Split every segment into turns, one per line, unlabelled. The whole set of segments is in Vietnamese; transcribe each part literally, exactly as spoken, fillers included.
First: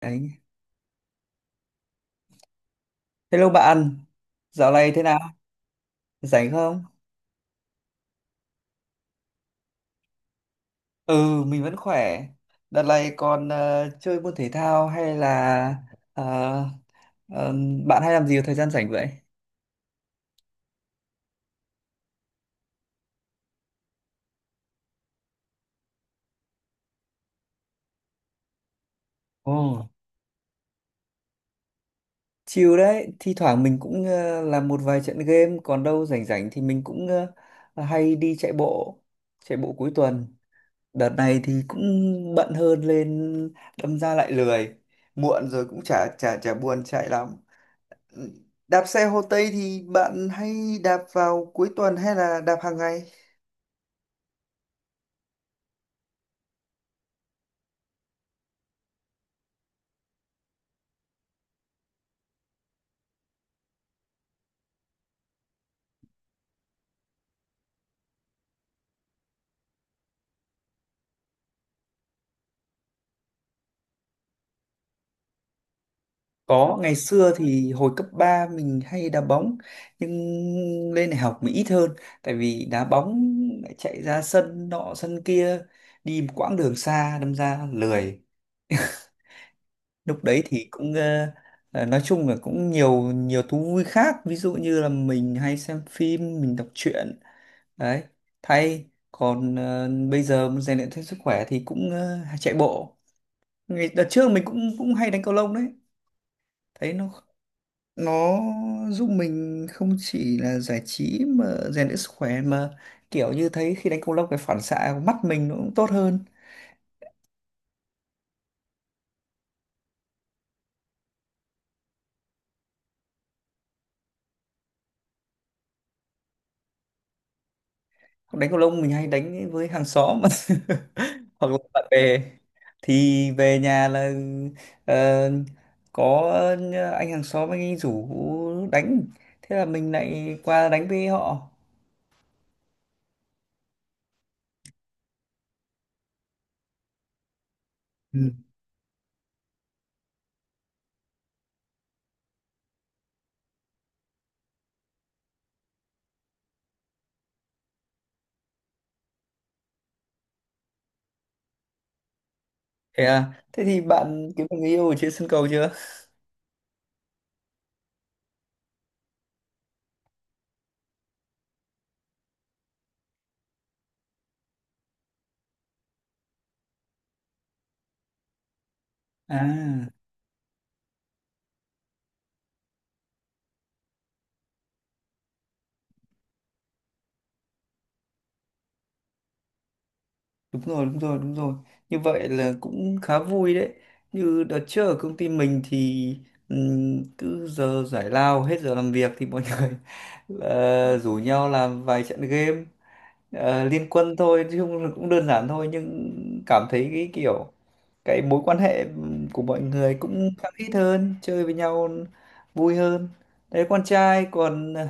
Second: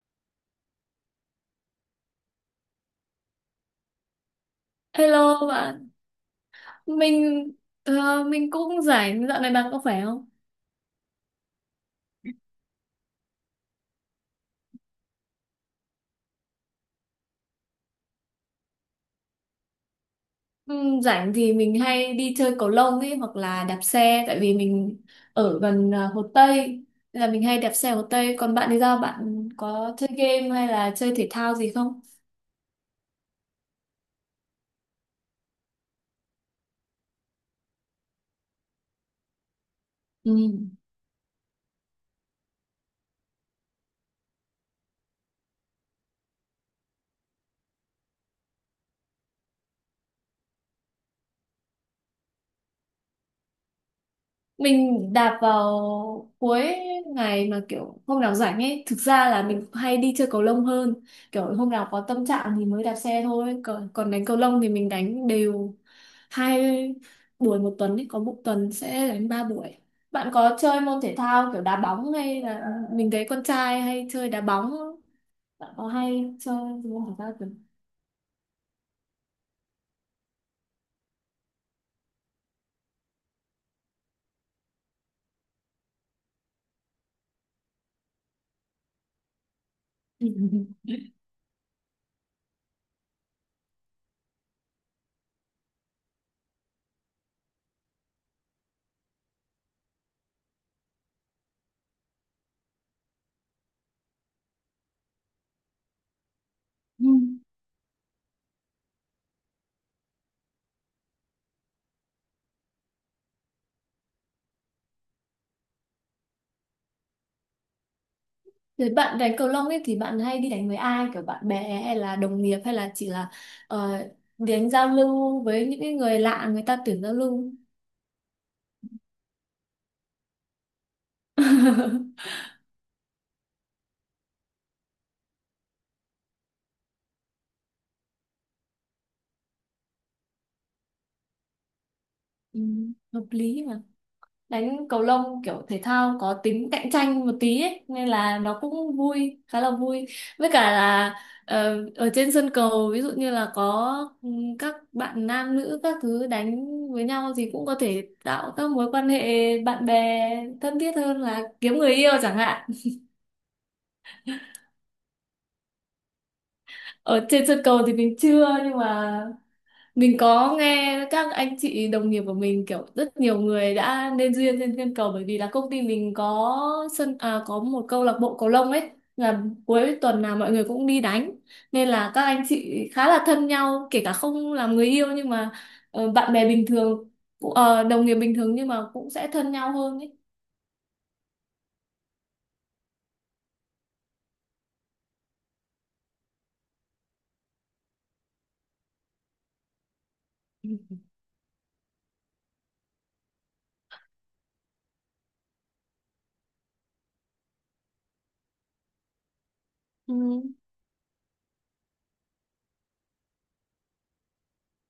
Đấy. Hello bạn, dạo này thế nào?
Hello bạn,
Rảnh không?
mình ờ, mình cũng rảnh, dạo này bạn có khỏe không?
Ừ, mình vẫn khỏe. Đợt này còn ờ, chơi môn thể thao hay là ờ, ờ, bạn hay làm gì vào thời gian rảnh vậy?
Ừm, rảnh thì mình hay đi chơi cầu lông ấy hoặc là đạp xe tại vì mình ở gần ờ, Hồ Tây nên là mình hay đạp xe Hồ Tây. Còn bạn thì sao? Bạn
Ồ,
có chơi game hay là chơi thể thao gì không?
chill đấy. Thi thoảng mình cũng ờ, làm một vài trận game, còn đâu rảnh rảnh thì mình cũng ờ, hay đi chạy bộ, chạy bộ cuối tuần.
Ừm.
Đợt này thì cũng bận hơn lên, đâm ra lại lười. Muộn rồi cũng chả chả chả buồn chạy lắm. Đạp xe Hồ Tây thì bạn hay đạp vào cuối tuần hay là đạp hàng ngày?
Mình đạp vào cuối ngày mà kiểu hôm nào rảnh ấy, thực ra là mình hay đi chơi cầu lông hơn. Kiểu hôm nào có tâm trạng thì mới đạp xe thôi, còn còn đánh cầu lông thì mình đánh đều hai buổi một tuần ấy, có một tuần sẽ đánh ba buổi. Bạn có chơi môn thể thao kiểu đá bóng hay là mình thấy con trai hay chơi đá bóng không? Bạn có hay chơi
Có, ngày
môn thể
xưa
thao kiểu
thì hồi cấp ba mình hay đá bóng nhưng lên đại học mình ít hơn tại vì đá bóng lại chạy ra sân nọ sân kia đi một quãng đường xa đâm ra lười. Lúc đấy thì cũng ờ, ờ, nói chung là cũng nhiều nhiều thú vui khác, ví dụ như là mình hay xem phim, mình đọc truyện đấy thay. Còn ờ, bây giờ muốn rèn luyện thêm sức khỏe thì cũng ờ, chạy bộ. Ngày đợt trước mình cũng cũng hay đánh cầu lông đấy, thấy
Ừ.
nó nó giúp mình không chỉ là giải trí mà rèn luyện sức khỏe, mà kiểu như thấy khi đánh cầu lông cái phản xạ của mắt mình nó cũng tốt hơn.
Rồi bạn đánh cầu lông ấy thì bạn hay đi đánh với ai, kiểu bạn bè hay là đồng nghiệp hay là chỉ là ờ, đánh giao lưu với những cái người lạ, người ta tuyển giao lưu.
Đánh cầu lông mình hay đánh với hàng xóm hoặc là bạn bè, thì về nhà là ờ, có anh hàng xóm, anh ấy rủ đánh, thế là mình lại qua đánh với họ.
Ừ. Hợp lý, đánh cầu lông kiểu thể thao có tính cạnh tranh một tí ấy, nên
Ừ.
là nó cũng vui, khá là vui. Với cả là ờ, ở trên sân cầu ví dụ như là có ừ, các bạn nam nữ các thứ đánh với nhau thì cũng có thể tạo các mối quan hệ bạn bè thân thiết hơn, là kiếm người yêu chẳng hạn.
Thế à, thế thì bạn kiếm được người yêu ở trên sân cầu chưa?
Ở trên sân cầu thì mình chưa, nhưng mà mình có nghe các anh chị đồng nghiệp của mình, kiểu rất nhiều người đã nên duyên trên thiên cầu, bởi vì là công ty mình có sân, à, có một câu lạc bộ cầu lông ấy, là
À,
cuối tuần nào mọi người cũng đi đánh, nên là các anh chị khá là thân nhau, kể cả không làm người yêu nhưng mà ờ, bạn bè bình thường cũng- ờ, đồng nghiệp bình thường nhưng mà cũng sẽ thân nhau hơn ấy.
đúng rồi, đúng rồi, đúng rồi, như vậy là cũng khá vui đấy. Như đợt trước ở công ty mình thì ừm, cứ giờ giải lao hết giờ làm việc thì mọi người là rủ nhau làm vài trận game, ờ, liên quân thôi chứ không, cũng đơn giản thôi, nhưng cảm thấy cái kiểu cái mối quan hệ của mọi người cũng
Ừ,
khăng khít hơn, chơi với nhau vui hơn đấy. Con trai còn ờ,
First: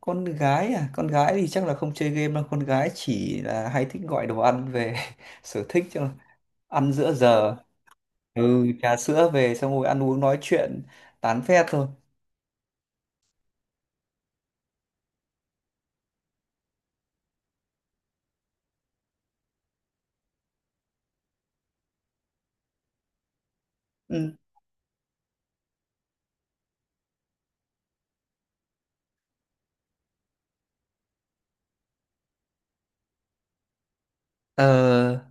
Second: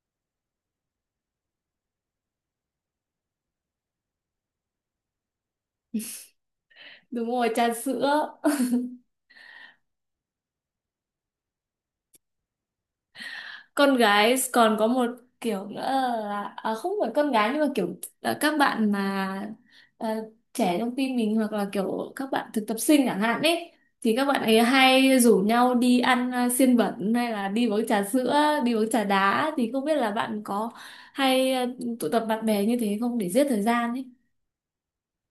con gái à, con gái thì chắc là không chơi game đâu, con gái chỉ là hay thích gọi đồ ăn về sở thích cho ăn giữa
đúng rồi,
giờ.
trà sữa.
Ừ, trà sữa về xong rồi ăn uống nói chuyện tán phét thôi.
Con gái còn có một kiểu nữa là à, không phải con gái nhưng mà kiểu là các bạn mà à, trẻ trong team mình hoặc là kiểu các bạn thực tập sinh chẳng hạn ấy, thì các
Ừ.
bạn ấy hay rủ nhau đi ăn à, xiên bẩn hay là đi uống trà sữa, đi uống trà đá. Thì không biết là bạn có hay à, tụ tập bạn bè như thế không, để giết thời gian ấy.
Ờ,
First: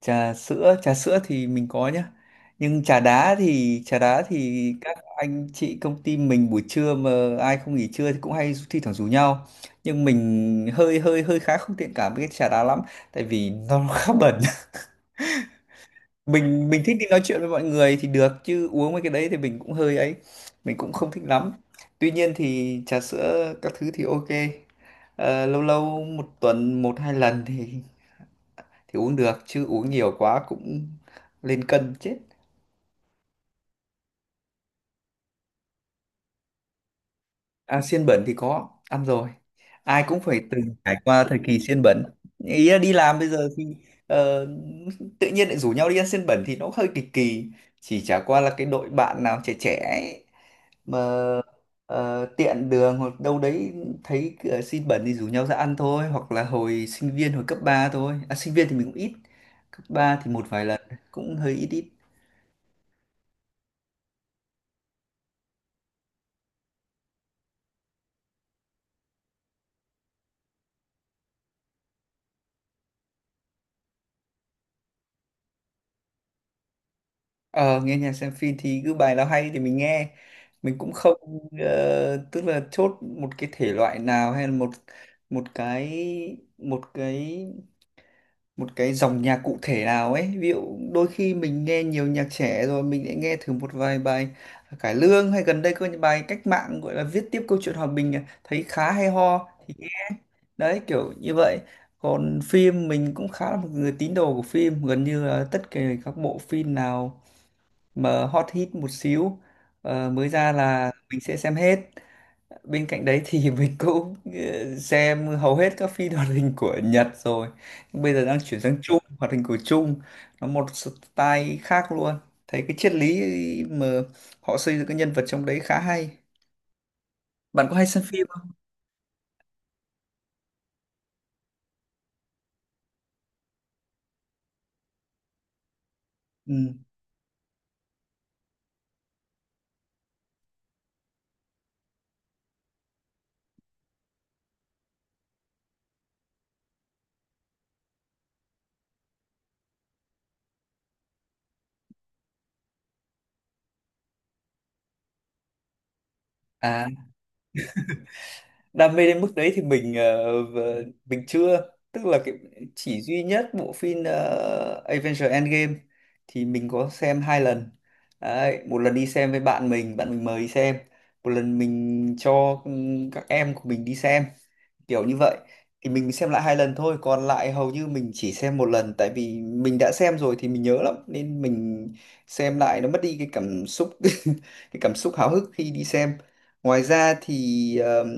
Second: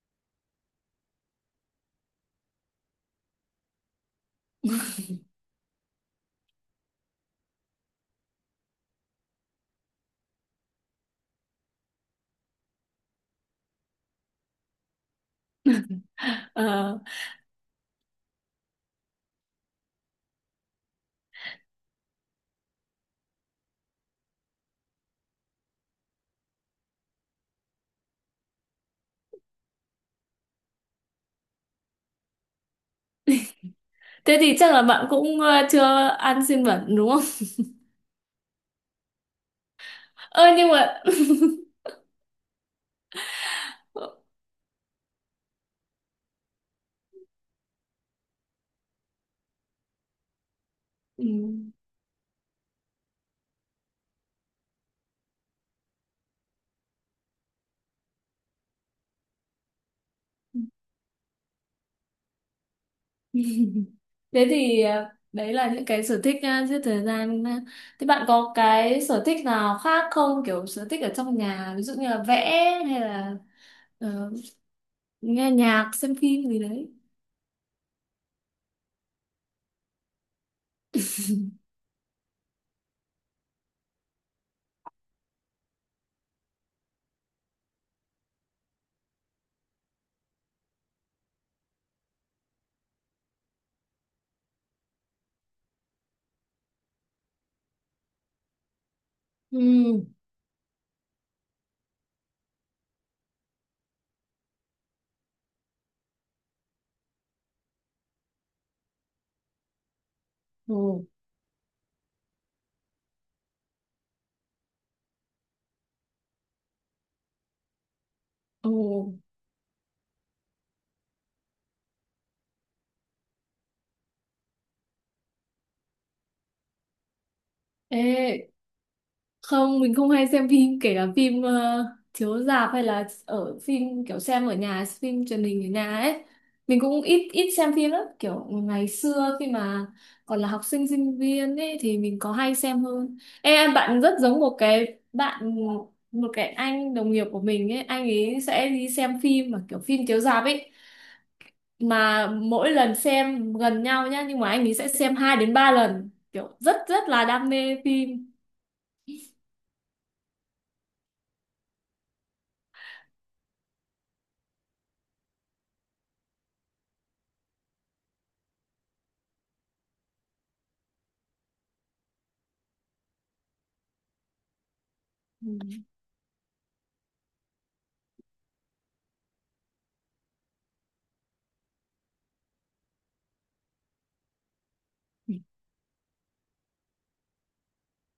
trà sữa trà sữa thì mình có nhá, nhưng trà đá thì, trà đá thì các anh chị công ty mình buổi trưa mà ai không nghỉ trưa thì cũng hay thi thoảng rủ nhau, nhưng mình hơi hơi hơi khá không thiện cảm với cái trà đá lắm tại vì nó khá bẩn. Mình mình thích
Ờ,
đi nói chuyện với mọi người thì được chứ uống mấy cái đấy thì mình cũng hơi ấy, mình cũng không thích lắm. Tuy nhiên thì trà sữa các thứ thì ok. Ờ, lâu lâu một tuần một hai lần thì thì uống được chứ uống nhiều quá cũng lên cân chết.
thế thì chắc là bạn cũng à, chưa ăn xiên bẩn đúng không?
À, xiên bẩn thì có ăn rồi, ai cũng phải
Ơ nhưng
từng trải
mà
qua thời kỳ xiên bẩn. Ý là đi làm bây giờ thì ờ, tự nhiên lại rủ nhau đi ăn xiên bẩn thì nó hơi kỳ kỳ, chỉ chả qua là cái đội bạn nào trẻ trẻ ấy,
ừ.
mà ờ, tiện đường hoặc đâu đấy thấy ờ, xiên bẩn thì rủ nhau ra ăn thôi. Hoặc là hồi sinh viên, hồi cấp ba thôi à, sinh viên thì mình cũng ít, cấp ba thì một vài lần, cũng hơi ít ít.
Thế thì à, đấy là những cái sở thích à, giết thời gian. À. Thế bạn có cái sở thích nào khác không? Kiểu sở thích ở trong nhà, ví dụ như là vẽ hay là ờ, nghe nhạc, xem phim gì đấy.
Ờ, nghe nhạc xem phim thì cứ bài nào hay thì mình nghe. Mình cũng không ờ, tức là chốt một cái thể loại nào hay là một một cái một cái một cái dòng nhạc cụ thể nào ấy. Ví dụ đôi khi mình nghe nhiều nhạc trẻ rồi mình lại nghe thử một vài bài cải lương, hay gần đây có những bài cách mạng gọi là viết tiếp câu chuyện hòa bình à, thấy khá hay ho
Ừ.
thì đấy, kiểu như vậy. Còn phim mình cũng khá là một người tín đồ của phim, gần như là tất cả các bộ phim nào mà hot hit một xíu ờ, mới ra
Ồ.
là mình sẽ xem hết. Bên cạnh đấy thì mình cũng ờ, xem hầu hết các phim hoạt hình của Nhật rồi. Nhưng bây giờ đang chuyển
Ồ.
sang Trung, hoạt hình của Trung, nó một style khác luôn, thấy cái triết lý mà họ xây dựng cái nhân vật trong đấy khá hay. Bạn có hay xem phim không?
Ê, không, mình không hay xem phim, kể cả phim ờ, chiếu rạp hay là ở phim kiểu xem ở nhà, phim truyền hình ở nhà ấy.
Ừ.
Mình cũng ít ít xem phim lắm, kiểu ngày xưa khi mà còn là học sinh sinh viên ấy thì mình có hay xem hơn. Ê, em bạn rất giống một cái bạn, một cái anh đồng nghiệp của mình ấy, anh ấy sẽ đi xem phim mà kiểu phim chiếu rạp ấy. Mà mỗi lần xem gần nhau nhá, nhưng mà anh ấy sẽ xem hai đến ba lần, kiểu rất
À,
rất là đam mê phim.
đam mê đến mức đấy thì mình ờ, v- mình chưa, tức là cái chỉ duy nhất bộ phim ờ, Avengers Endgame thì mình có xem hai lần đấy, một lần đi xem với bạn mình, bạn mình mời đi xem, một lần mình cho ừ, các em của mình đi xem, kiểu như vậy. Thì mình xem lại hai lần thôi, còn lại hầu như mình chỉ xem một lần, tại vì mình đã xem rồi thì mình nhớ lắm nên mình xem lại nó mất đi cái cảm xúc, cái cảm xúc háo hức khi đi xem. Ngoài ra thì ờm,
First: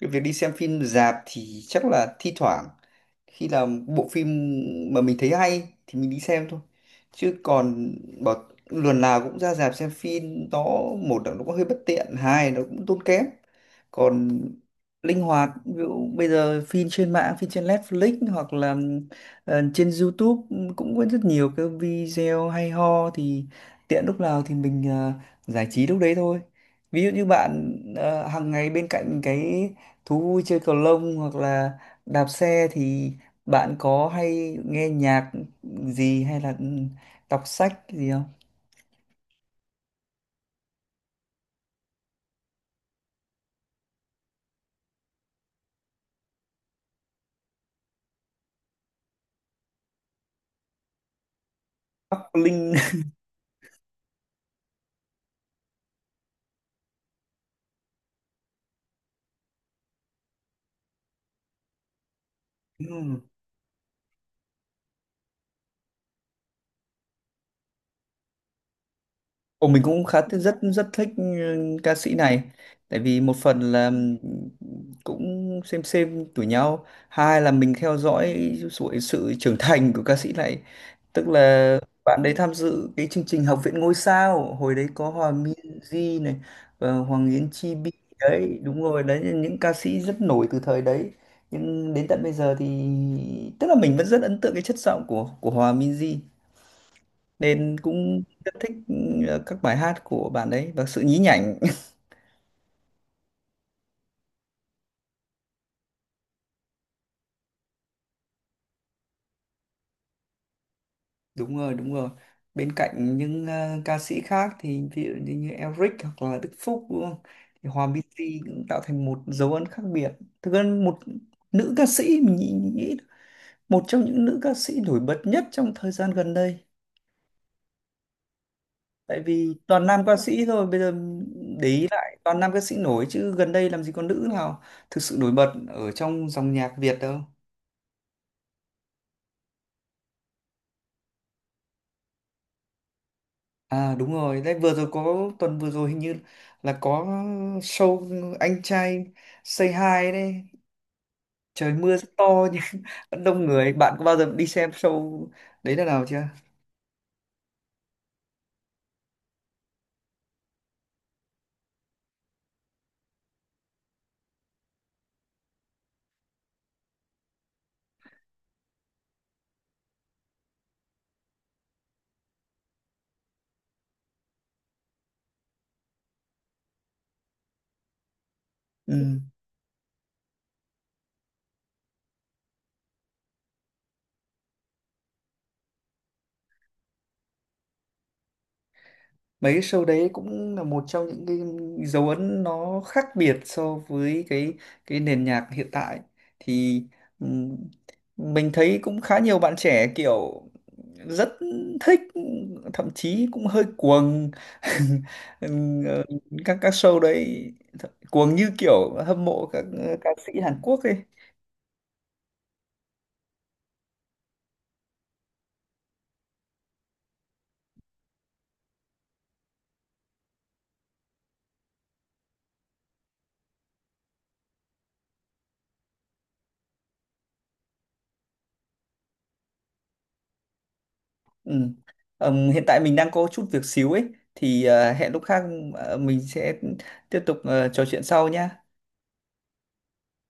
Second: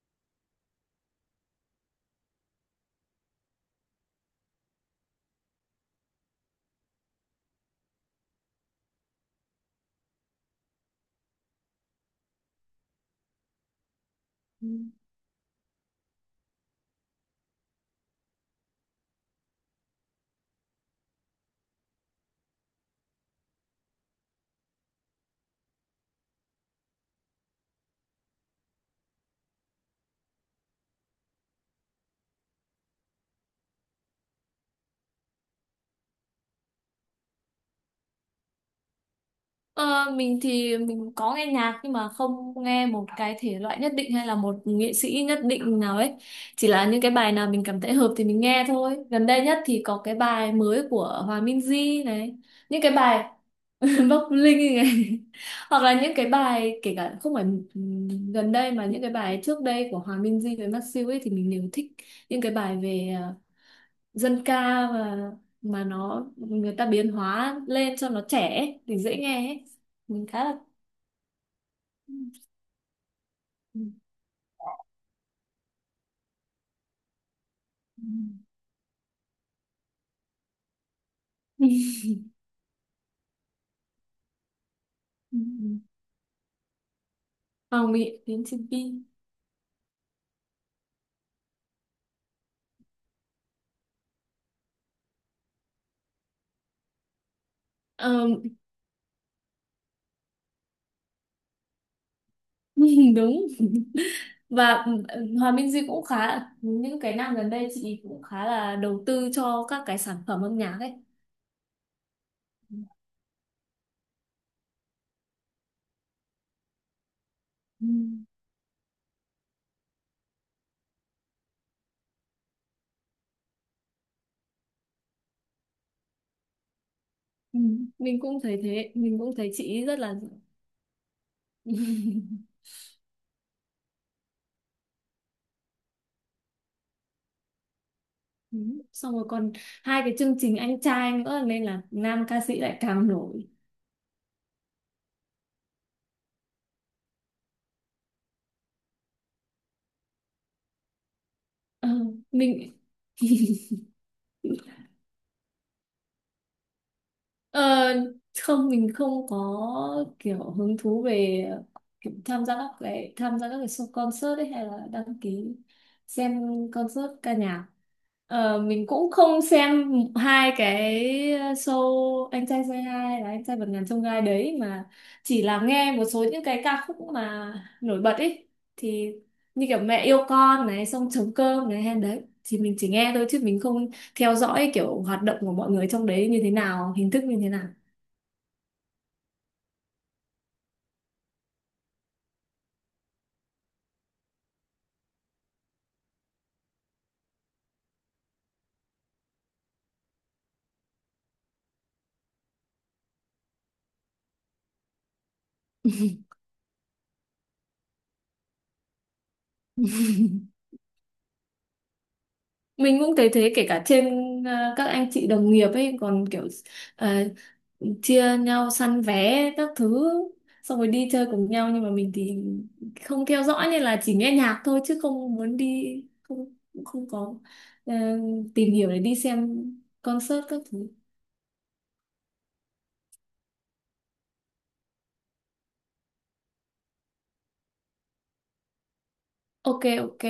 cái việc đi xem phim rạp thì chắc là thi thoảng khi nào bộ phim mà mình thấy hay thì mình đi xem thôi, chứ còn bảo lần nào cũng ra rạp xem phim nó, một là nó cũng hơi bất tiện, hai là nó cũng tốn kém. Còn
Ừ.
linh hoạt ví dụ bây giờ phim trên mạng, phim trên Netflix hoặc là ờ, trên YouTube cũng có rất nhiều cái video hay ho thì tiện lúc nào thì mình ờ, giải trí lúc đấy thôi. Ví dụ như bạn ờ, hàng ngày bên cạnh cái thú vui chơi cầu lông hoặc là đạp xe thì bạn có hay nghe nhạc gì hay là ừ, đọc sách gì không?
Ờ, mình thì mình có nghe nhạc nhưng mà không nghe một cái thể loại nhất định hay là một nghệ sĩ nhất định nào ấy, chỉ là những cái bài nào mình cảm thấy hợp thì mình nghe thôi. Gần đây nhất thì có cái bài mới của Hòa Minzy
Bắc
này,
Linh.
những cái bài Bắc Linh này, hoặc là những cái bài kể cả không phải ừm, gần đây, mà những cái bài trước đây của Hòa Minzy với Masew ấy thì mình đều thích, những cái bài về ờ, dân ca mà mà nó người ta biến hóa lên cho nó trẻ ấy, thì dễ nghe ấy.
Ồ, mình cũng khá
Mình
thích,
khá là
rất rất thích ừ, ca sĩ này. Tại vì một phần
ừ.
là ừ, cũng xem xem tuổi nhau, hai là mình theo dõi sự, sự trưởng thành của ca sĩ này, tức là
Ừ.
bạn đấy tham dự cái chương trình Học viện ngôi sao hồi đấy có Hòa
Ừ.
Minzy này và Hoàng Yến Chi Bi.
Hoàng Mỹ đến
Đấy,
trên
đúng
Pi.
rồi đấy, những ca sĩ rất nổi từ thời đấy, nhưng đến tận bây giờ thì tức là mình vẫn rất ấn tượng cái chất giọng của của Hòa Minzy nên cũng
Ờ,
rất thích ờ, các bài hát của bạn ấy và sự nhí nhảnh.
đúng. Và Hòa Minh Duy cũng khá, những cái năm gần đây chị cũng khá là đầu tư cho các cái sản phẩm âm nhạc ấy.
Đúng rồi, đúng rồi, bên cạnh những ờ, ca sĩ khác thì ví dụ như, như Elric hoặc là Đức Phúc đúng không, thì Hòa
Ừ.
Minzy cũng tạo thành một dấu ấn khác biệt. Thực ra một nữ ca sĩ mình nghĩ, nghĩ một trong những nữ ca sĩ nổi bật nhất trong thời gian gần đây,
Ừ. Mình cũng thấy thế, mình
tại
cũng thấy
vì
chị ấy
toàn
rất
nam
là
ca sĩ thôi bây giờ, để ý lại toàn nam ca sĩ nổi chứ gần đây làm gì có nữ nào thực sự nổi bật ở trong dòng nhạc Việt đâu.
Ừ. Xong rồi còn hai cái chương trình anh trai nữa nên là nam ca sĩ lại càng nổi.
À đúng rồi, đấy vừa rồi có, tuần vừa rồi hình như là có show anh trai Say Hi đấy, trời
Ờ,
mưa rất to
mình
nhưng vẫn đông người. Bạn có bao giờ đi xem show đấy lần nào chưa?
ờ, Không, mình không có kiểu hứng thú về kiểu tham gia các cái tham gia các cái show concert ấy, hay là đăng ký xem concert ca nhạc. Ờ, mình cũng không xem hai cái show anh trai Say Hi, là anh trai vượt ngàn chông gai đấy mà, chỉ là nghe một số những cái ca khúc mà nổi bật ấy thì,
Ừ.
như kiểu mẹ yêu con này, xong trống cơm này hay đấy, thì mình chỉ nghe thôi chứ mình không theo dõi kiểu hoạt động của mọi người trong đấy như thế nào, hình thức như thế nào.
Mấy show đấy cũng là một trong những cái dấu ấn nó khác biệt so với cái cái nền nhạc hiện tại thì ừm, mình thấy cũng khá nhiều bạn trẻ kiểu rất thích, thậm chí cũng hơi cuồng. Ừm, ờ, các các show đấy cuồng như kiểu hâm mộ các ờ, ca sĩ Hàn Quốc ấy.
Mình cũng thấy thế, kể cả trên ờ, các anh chị đồng nghiệp ấy còn kiểu ờ, chia nhau săn vé các thứ xong rồi đi chơi cùng nhau, nhưng mà mình thì không theo dõi nên là chỉ nghe nhạc thôi, chứ không muốn đi, không cũng không có ờ, tìm hiểu để đi xem concert các thứ.
Ừm. Ừm, hiện tại mình đang có chút việc xíu ấy thì ờ, hẹn lúc khác, ờ, mình sẽ tiếp tục ờ, trò chuyện sau nhá.
Ok, ok.